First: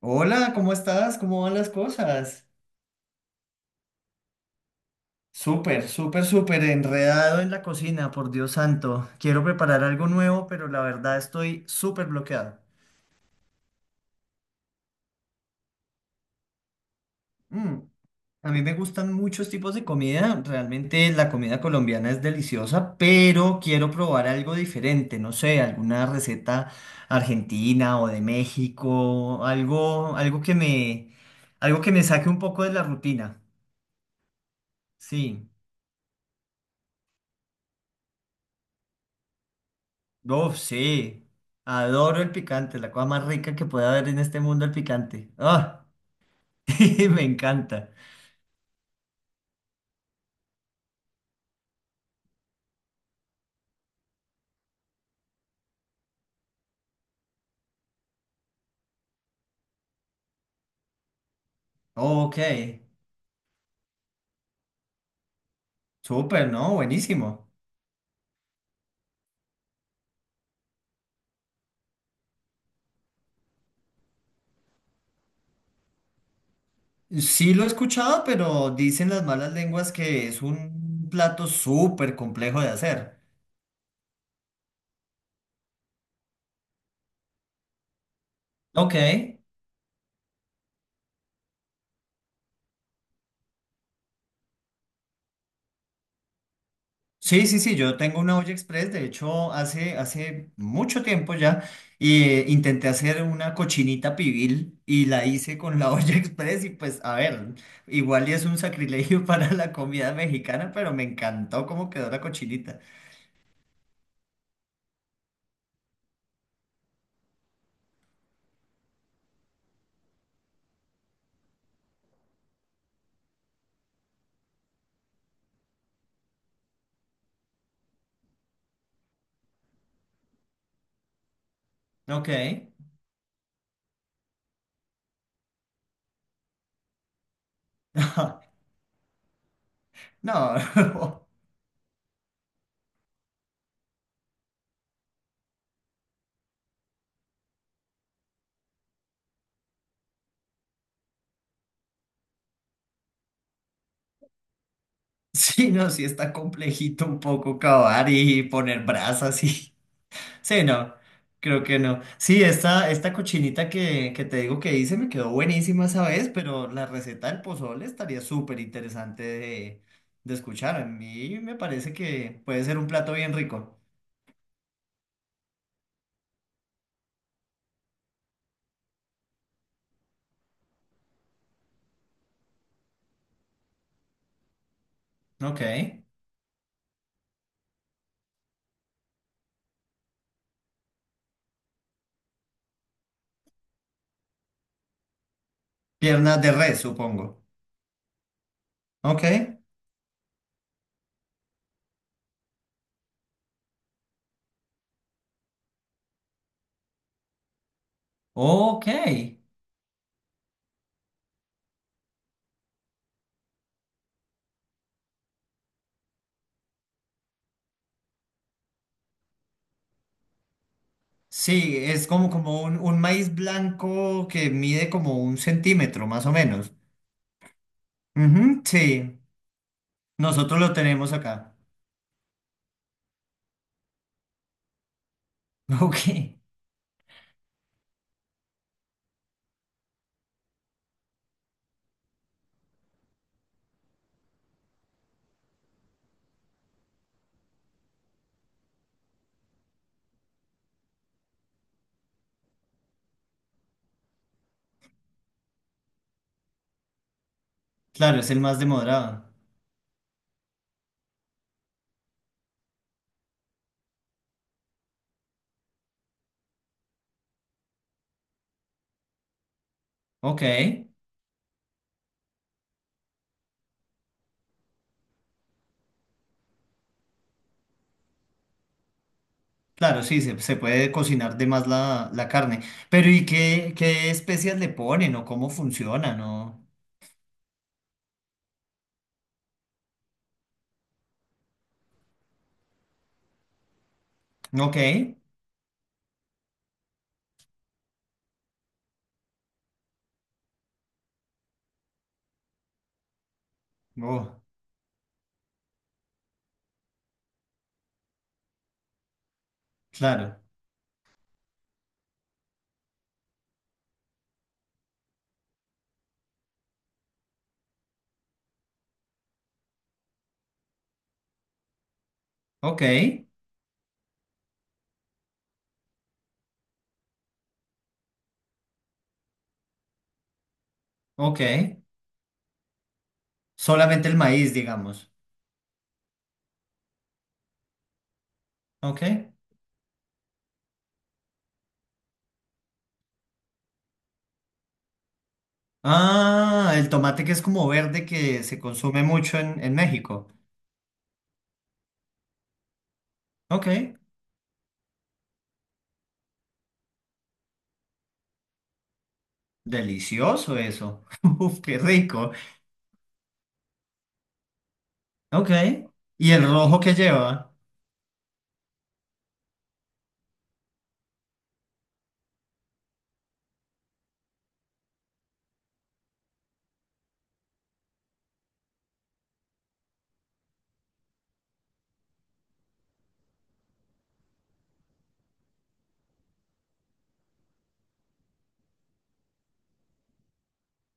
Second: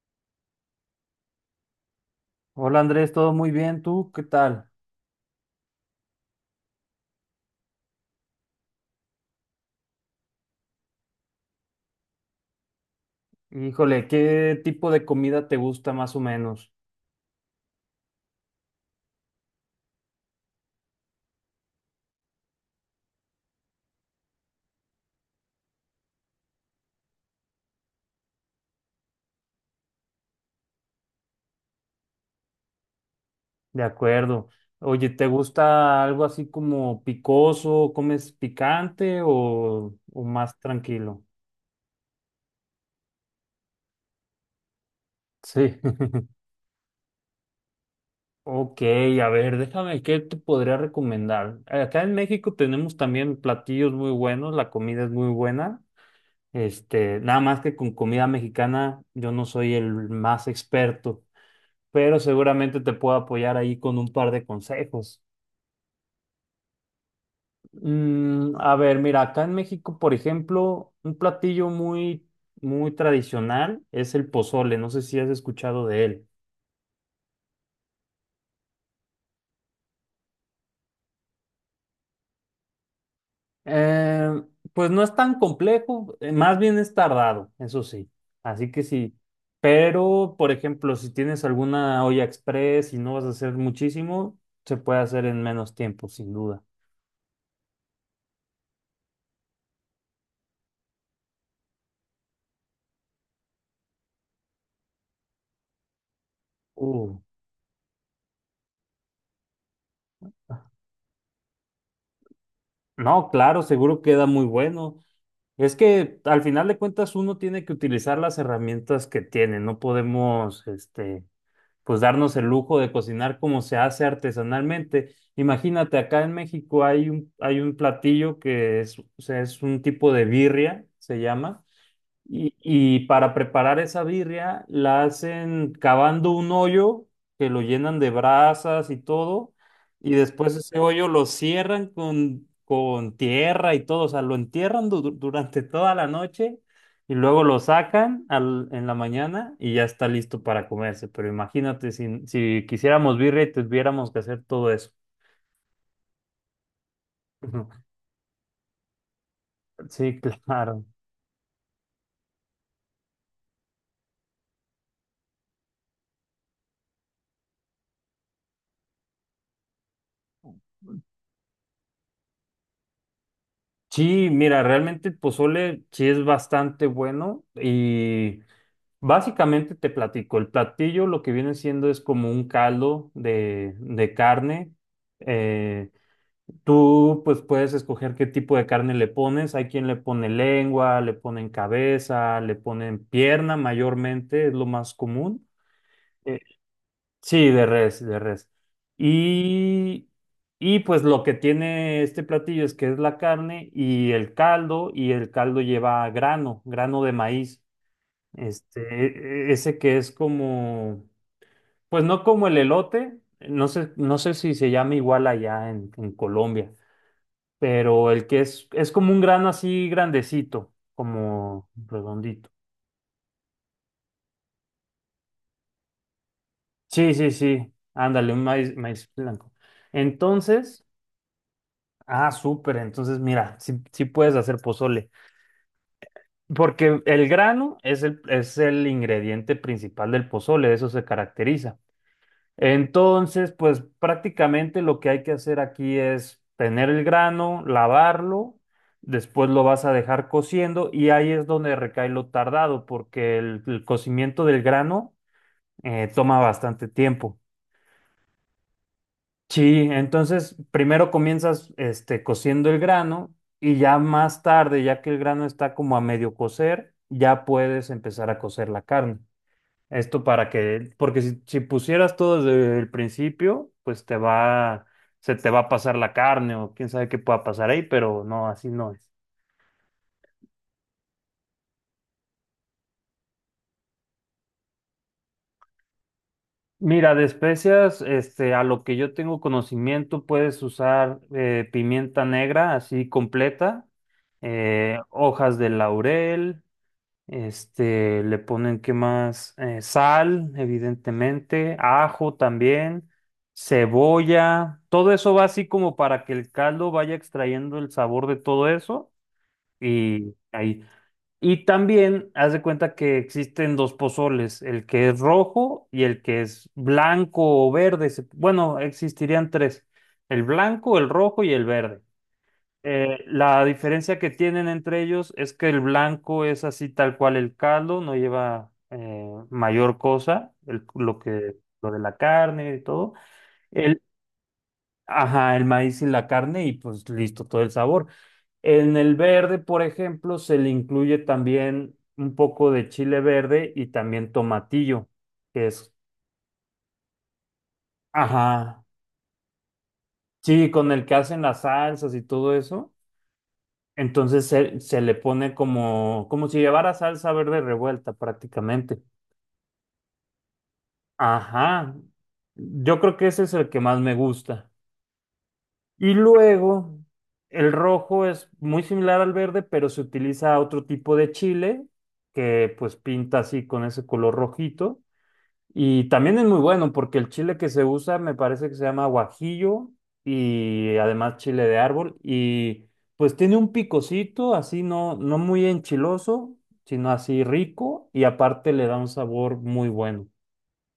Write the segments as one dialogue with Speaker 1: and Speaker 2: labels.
Speaker 1: Hola, ¿cómo estás? ¿Cómo van las cosas?
Speaker 2: Hola Andrés, todo muy bien, ¿tú qué tal?
Speaker 1: Súper, súper, súper enredado en la cocina, por Dios santo. Quiero preparar algo nuevo, pero la verdad estoy súper bloqueado.
Speaker 2: Híjole, ¿qué tipo de comida te gusta más o menos?
Speaker 1: Mm, A mí me gustan muchos tipos de comida. Realmente la comida colombiana es deliciosa, pero quiero probar algo diferente. No sé, alguna receta argentina o de México, algo que me saque un poco de la rutina.
Speaker 2: De acuerdo. Oye, ¿te
Speaker 1: Sí.
Speaker 2: gusta algo así como picoso? ¿Comes picante o
Speaker 1: Uf,
Speaker 2: más tranquilo?
Speaker 1: sí. Adoro el picante, la cosa más rica que puede haber en este mundo, el picante.
Speaker 2: Sí.
Speaker 1: Ah, me encanta.
Speaker 2: Ok, a ver, déjame, ¿qué te podría recomendar? Acá en México tenemos también platillos muy buenos, la comida es muy buena. Este, nada más que con comida mexicana yo no soy el más experto, pero
Speaker 1: Ok,
Speaker 2: seguramente te puedo apoyar ahí con un par de consejos.
Speaker 1: súper, ¿no? Buenísimo.
Speaker 2: A ver, mira, acá en México, por ejemplo, un platillo muy, muy tradicional es el pozole. No sé si has escuchado de él.
Speaker 1: Sí lo he escuchado, pero dicen las malas lenguas que es un plato súper complejo de hacer.
Speaker 2: Eh, pues no es tan complejo, más bien es tardado, eso sí. Así que
Speaker 1: Ok.
Speaker 2: sí. Pero, por ejemplo, si tienes alguna olla express y no vas a hacer muchísimo, se puede hacer en menos tiempo, sin duda.
Speaker 1: Sí, sí, sí, yo tengo una olla express, de hecho, hace mucho tiempo ya, y intenté hacer una cochinita pibil y la hice con la olla express y pues,
Speaker 2: Uh,
Speaker 1: a ver, igual y es un sacrilegio para la comida mexicana, pero me encantó cómo quedó la cochinita.
Speaker 2: no, claro, seguro queda muy bueno. Es que al final de cuentas uno tiene que utilizar las herramientas que tiene, no podemos, este, pues darnos el lujo de cocinar como se hace artesanalmente. Imagínate, acá en México hay un platillo que es, o sea, es un tipo de birria, se llama,
Speaker 1: Ok.
Speaker 2: y para preparar esa birria la hacen cavando un hoyo que lo llenan de brasas y todo, y después ese hoyo
Speaker 1: No,
Speaker 2: lo cierran con tierra y todo, o sea, lo entierran durante toda la noche y luego lo sacan en la mañana y ya está listo para comerse. Pero imagínate si, si quisiéramos birria y tuviéramos que hacer todo eso.
Speaker 1: sí, no, sí está complejito un poco
Speaker 2: Ujú.
Speaker 1: cavar y poner brasas y
Speaker 2: Sí,
Speaker 1: sí,
Speaker 2: claro.
Speaker 1: no, creo que no. Sí, esta cochinita que te digo que hice me quedó buenísima esa vez, pero la receta del pozole estaría súper interesante de escuchar. A mí me parece que puede ser un plato bien rico.
Speaker 2: Sí, mira, realmente el pozole sí es bastante bueno y... básicamente te platico, el platillo lo que viene siendo es como un caldo de carne.
Speaker 1: Ok.
Speaker 2: Eh, Tú pues puedes escoger qué tipo de carne le pones. Hay quien le pone lengua, le ponen cabeza, le ponen pierna mayormente, es lo más común. Eh,
Speaker 1: Piernas de res, supongo.
Speaker 2: sí, de res, de res.
Speaker 1: Ok.
Speaker 2: Y, y pues lo que tiene este platillo es que es la carne y el caldo lleva grano, grano de maíz.
Speaker 1: Ok.
Speaker 2: Este, ese que es como, pues no como el elote, no sé, no sé si se llama igual allá en Colombia, pero el que es como un grano así grandecito, como
Speaker 1: Sí, es como,
Speaker 2: redondito.
Speaker 1: como un maíz blanco que mide como un centímetro, más o menos.
Speaker 2: Sí, sí, sí, ándale, un
Speaker 1: Ujú,
Speaker 2: maíz,
Speaker 1: sí,
Speaker 2: maíz blanco.
Speaker 1: nosotros lo
Speaker 2: Entonces,
Speaker 1: tenemos acá.
Speaker 2: ah, súper, entonces mira, sí, sí puedes hacer pozole,
Speaker 1: Ok.
Speaker 2: porque el grano es el ingrediente principal del pozole, de eso se caracteriza. Entonces, pues prácticamente lo que hay que hacer aquí es tener el grano, lavarlo, después lo vas a dejar cociendo y ahí es donde recae lo tardado, porque el cocimiento del grano toma bastante tiempo.
Speaker 1: Claro, es el más demorado.
Speaker 2: Sí, entonces primero comienzas este, cociendo el grano y ya más tarde, ya que el grano está como a medio cocer, ya puedes empezar a cocer la carne. Esto
Speaker 1: Ok.
Speaker 2: para que, porque si, si pusieras todo desde el principio, pues te va, se te va a pasar la carne o quién sabe qué pueda pasar ahí, pero no, así no es.
Speaker 1: Claro, sí, se puede cocinar de más la carne. Pero ¿y qué, qué especias le ponen o cómo funcionan? ¿O...
Speaker 2: Mira, de especias, este, a lo que yo tengo conocimiento, puedes usar pimienta negra así completa,
Speaker 1: Ok.
Speaker 2: hojas de laurel. Este, le ponen, ¿qué más? Sal, evidentemente, ajo también,
Speaker 1: Oh,
Speaker 2: cebolla, todo eso va así como para que el caldo vaya extrayendo el sabor de todo eso y
Speaker 1: claro.
Speaker 2: ahí. Y también haz de cuenta que existen dos pozoles, el que es rojo y el que es blanco o verde. Bueno, existirían tres, el blanco, el rojo y el verde.
Speaker 1: Ok.
Speaker 2: La diferencia que tienen entre ellos es que el blanco es así tal cual el caldo, no lleva mayor cosa, lo
Speaker 1: Ok.
Speaker 2: que, lo de la carne y todo. El,
Speaker 1: Solamente el maíz, digamos.
Speaker 2: ajá, el maíz y la carne y pues listo, todo el sabor. En el
Speaker 1: Ok.
Speaker 2: verde, por ejemplo, se le incluye también un poco de chile verde y también tomatillo, que es,
Speaker 1: Ah, el tomate que es como verde que se
Speaker 2: ajá,
Speaker 1: consume mucho en México.
Speaker 2: sí, con el que hacen las salsas y todo eso.
Speaker 1: Ok.
Speaker 2: Entonces se le pone como, como si llevara salsa verde revuelta prácticamente.
Speaker 1: Delicioso eso. Uf, qué
Speaker 2: Ajá.
Speaker 1: rico.
Speaker 2: Yo creo que ese es el que más me gusta.
Speaker 1: Ok.
Speaker 2: Y
Speaker 1: ¿Y el rojo que
Speaker 2: luego,
Speaker 1: lleva?
Speaker 2: el rojo es muy similar al verde, pero se utiliza otro tipo de chile que pues pinta así con ese color rojito. Y también es muy bueno porque el chile que se usa me parece que se llama guajillo y además chile de árbol y pues tiene un picocito así no, no muy enchiloso, sino así rico y aparte le da un sabor muy bueno.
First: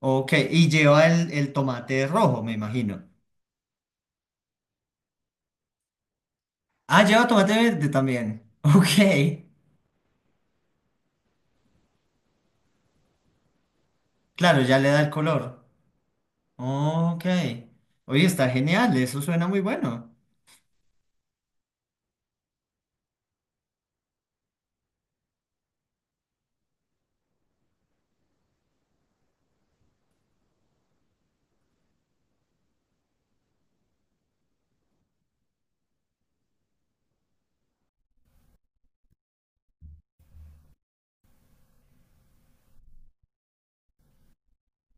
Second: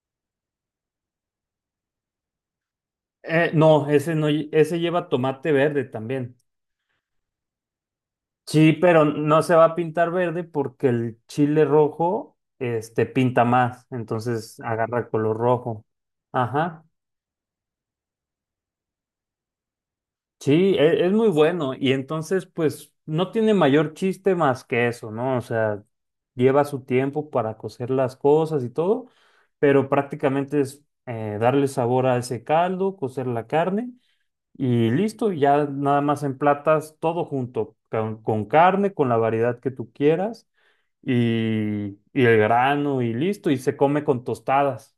Speaker 1: Ok. Y lleva el tomate rojo, me imagino.
Speaker 2: No, ese no, ese lleva tomate verde también.
Speaker 1: Ah, lleva tomate verde también.
Speaker 2: Sí, pero no
Speaker 1: Ok.
Speaker 2: se va a pintar verde porque el chile rojo este pinta más, entonces
Speaker 1: Claro, ya le da
Speaker 2: agarra
Speaker 1: el
Speaker 2: color
Speaker 1: color.
Speaker 2: rojo. Ajá.
Speaker 1: Ok. Oye, está genial. Eso suena muy bueno.
Speaker 2: Sí, es muy bueno y entonces pues no tiene mayor chiste más que eso, ¿no? O sea, lleva su tiempo para cocer las cosas y todo, pero prácticamente es darle sabor a ese caldo, cocer la carne y listo, y ya nada más emplatas todo junto, con carne, con la variedad que tú quieras y el grano y listo, y se come con tostadas.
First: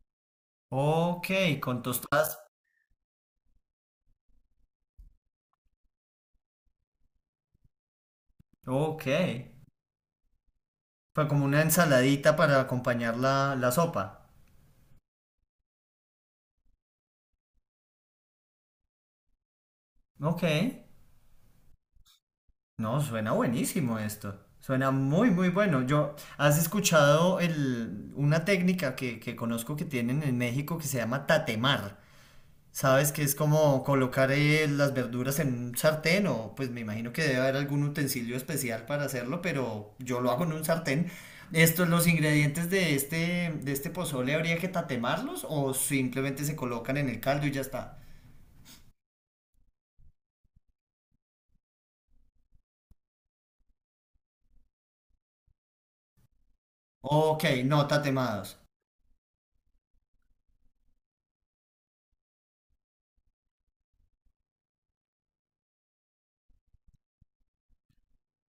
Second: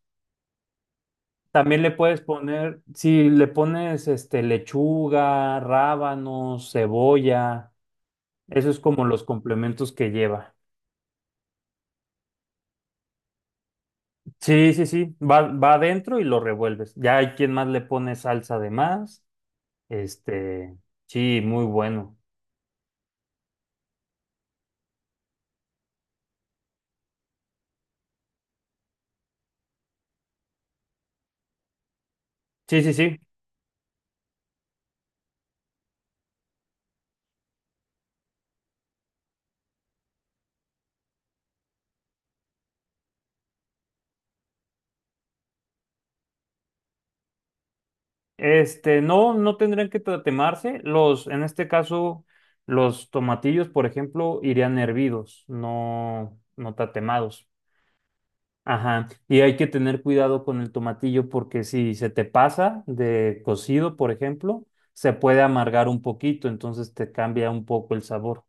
Speaker 1: Ok,
Speaker 2: También
Speaker 1: con
Speaker 2: le puedes
Speaker 1: tostadas.
Speaker 2: poner, si le pones este lechuga, rábanos, cebolla, eso es
Speaker 1: Ok.
Speaker 2: como los complementos que lleva.
Speaker 1: Fue como una ensaladita para acompañar la, la sopa.
Speaker 2: Sí, sí, sí, va, va adentro y lo revuelves. Ya hay quien más le pone salsa de más.
Speaker 1: Ok.
Speaker 2: Este, sí, muy bueno.
Speaker 1: No, suena buenísimo esto. Suena muy, muy bueno. Yo, ¿has escuchado el, una técnica que conozco que tienen en México que se llama tatemar?
Speaker 2: Sí, sí,
Speaker 1: Sabes
Speaker 2: sí.
Speaker 1: que es como colocar las verduras en un sartén o pues me imagino que debe haber algún utensilio especial para hacerlo, pero yo lo hago en un sartén. Estos, los ingredientes de este pozole, ¿habría que tatemarlos o simplemente se colocan en el caldo y ya está?
Speaker 2: Este, no, no tendrían que tatemarse. Los, en este caso, los tomatillos, por ejemplo, irían hervidos, no, no tatemados.
Speaker 1: Ok, no tatemados.
Speaker 2: Ajá, y hay que tener cuidado con el tomatillo porque si se te pasa de cocido, por ejemplo, se puede amargar un poquito, entonces te cambia un poco el sabor.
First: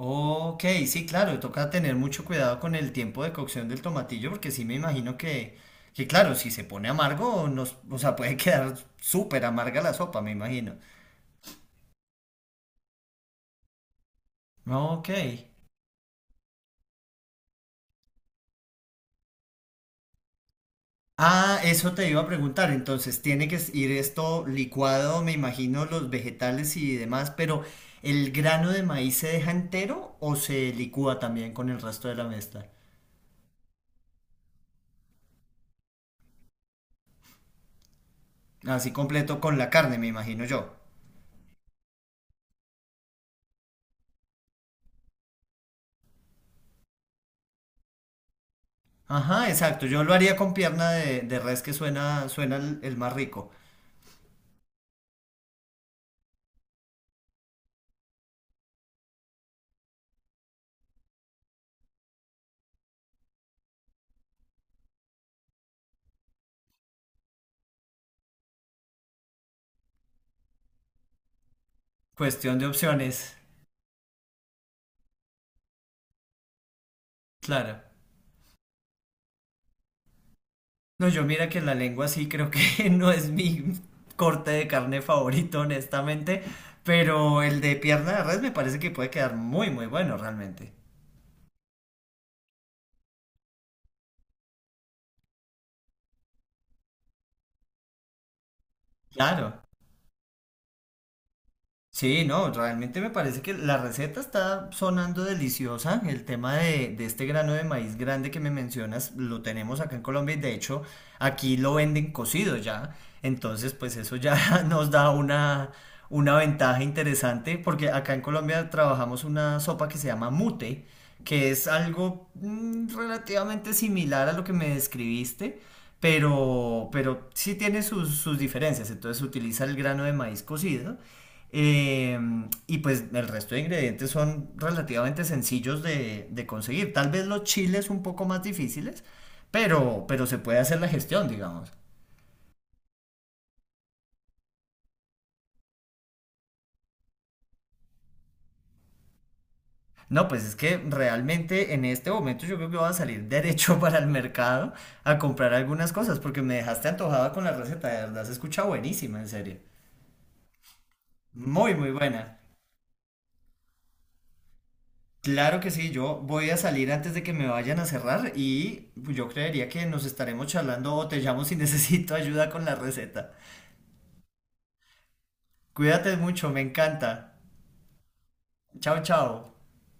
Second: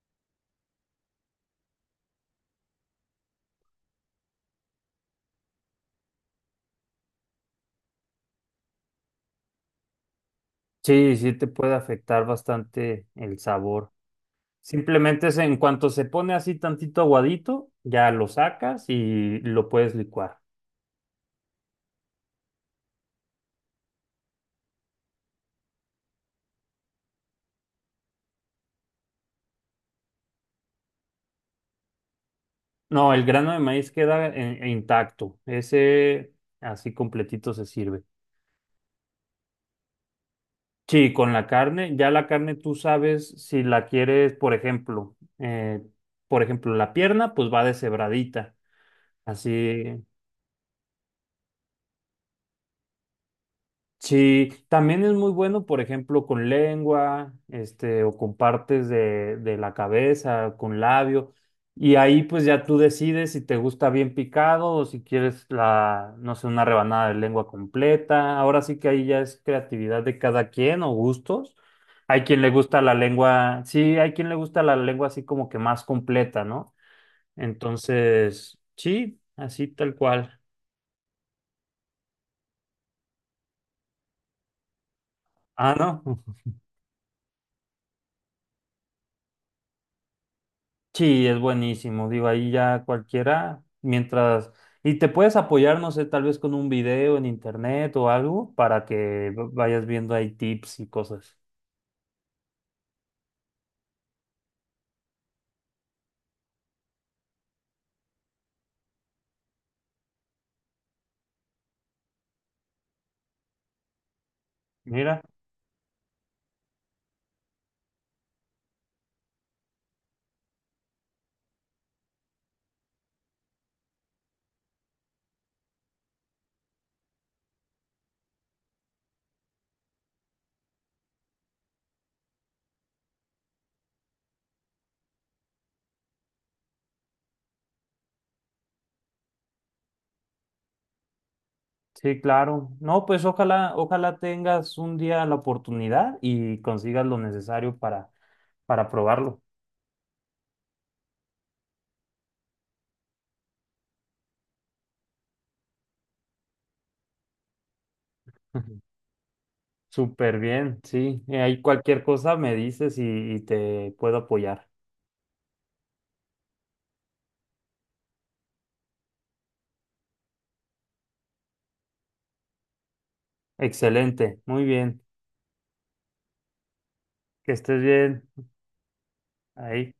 Speaker 1: Ok, sí, claro, toca tener mucho cuidado con el tiempo de cocción del tomatillo porque sí me imagino que claro, si se pone amargo, nos, o sea, puede quedar súper amarga la sopa, me imagino.
Speaker 2: Sí, sí te puede afectar bastante el sabor.
Speaker 1: Ok.
Speaker 2: Simplemente es en cuanto se pone así tantito aguadito, ya lo sacas y lo puedes licuar.
Speaker 1: Ah, eso te iba a preguntar. Entonces, tiene que ir esto licuado, me imagino, los vegetales y demás, pero ¿el grano de maíz se deja entero o se licúa también con el resto de la mezcla?
Speaker 2: No, el grano de maíz queda intacto, ese así completito se sirve.
Speaker 1: Así completo con la carne, me imagino yo.
Speaker 2: Sí, con la carne, ya la carne tú sabes si la quieres, por ejemplo, la pierna, pues va deshebradita,
Speaker 1: Ajá, exacto.
Speaker 2: así.
Speaker 1: Yo lo haría con pierna de res que suena, suena el más rico.
Speaker 2: Sí, también es muy bueno, por ejemplo, con lengua, este, o con partes de la cabeza, con labio, y ahí pues ya tú decides si te gusta bien picado o si quieres la, no sé, una rebanada de lengua completa. Ahora sí que ahí ya es creatividad de cada quien o gustos. Hay quien le
Speaker 1: Cuestión de
Speaker 2: gusta la
Speaker 1: opciones.
Speaker 2: lengua, sí, hay quien le gusta la lengua así como que más completa, ¿no?
Speaker 1: Claro.
Speaker 2: Entonces, sí, así tal cual.
Speaker 1: No, yo mira que la lengua sí creo que no es mi corte de carne favorito,
Speaker 2: Ah, no.
Speaker 1: honestamente, pero el de pierna de res me parece que puede quedar muy, muy bueno realmente.
Speaker 2: Sí, es buenísimo. Digo, ahí ya cualquiera, mientras... y te puedes apoyar, no sé, tal vez con un video en internet o algo para que
Speaker 1: Claro.
Speaker 2: vayas viendo ahí tips y cosas.
Speaker 1: Sí, no, realmente me parece que la receta está sonando deliciosa. El tema de este grano de maíz grande que me mencionas lo tenemos acá en Colombia y de hecho aquí lo venden cocido ya. Entonces, pues eso ya nos da
Speaker 2: Mira,
Speaker 1: una ventaja interesante porque acá en Colombia trabajamos una sopa que se llama mute, que es algo mm, relativamente similar a lo que me describiste. Pero sí tiene sus, sus diferencias. Entonces utiliza el grano de maíz cocido eh, y pues el resto de ingredientes son relativamente sencillos de conseguir. Tal vez los chiles un poco más difíciles, pero se puede hacer la gestión, digamos.
Speaker 2: sí, claro. No, pues ojalá, ojalá tengas un día la oportunidad y consigas lo necesario para probarlo.
Speaker 1: No, pues es que realmente en este momento yo creo que voy a salir derecho para el mercado a comprar algunas cosas, porque me dejaste antojada con la receta, de verdad se escucha buenísima, en serio.
Speaker 2: Súper bien, sí. Ahí
Speaker 1: Muy, muy
Speaker 2: cualquier cosa
Speaker 1: buena.
Speaker 2: me dices y te puedo apoyar.
Speaker 1: Claro que sí, yo voy a salir antes de que me vayan a cerrar y yo creería que nos estaremos charlando o te llamo si necesito ayuda con la receta.
Speaker 2: Excelente, muy bien.
Speaker 1: Cuídate mucho, me encanta.
Speaker 2: Que estés bien.
Speaker 1: Chao, chao.
Speaker 2: Ahí.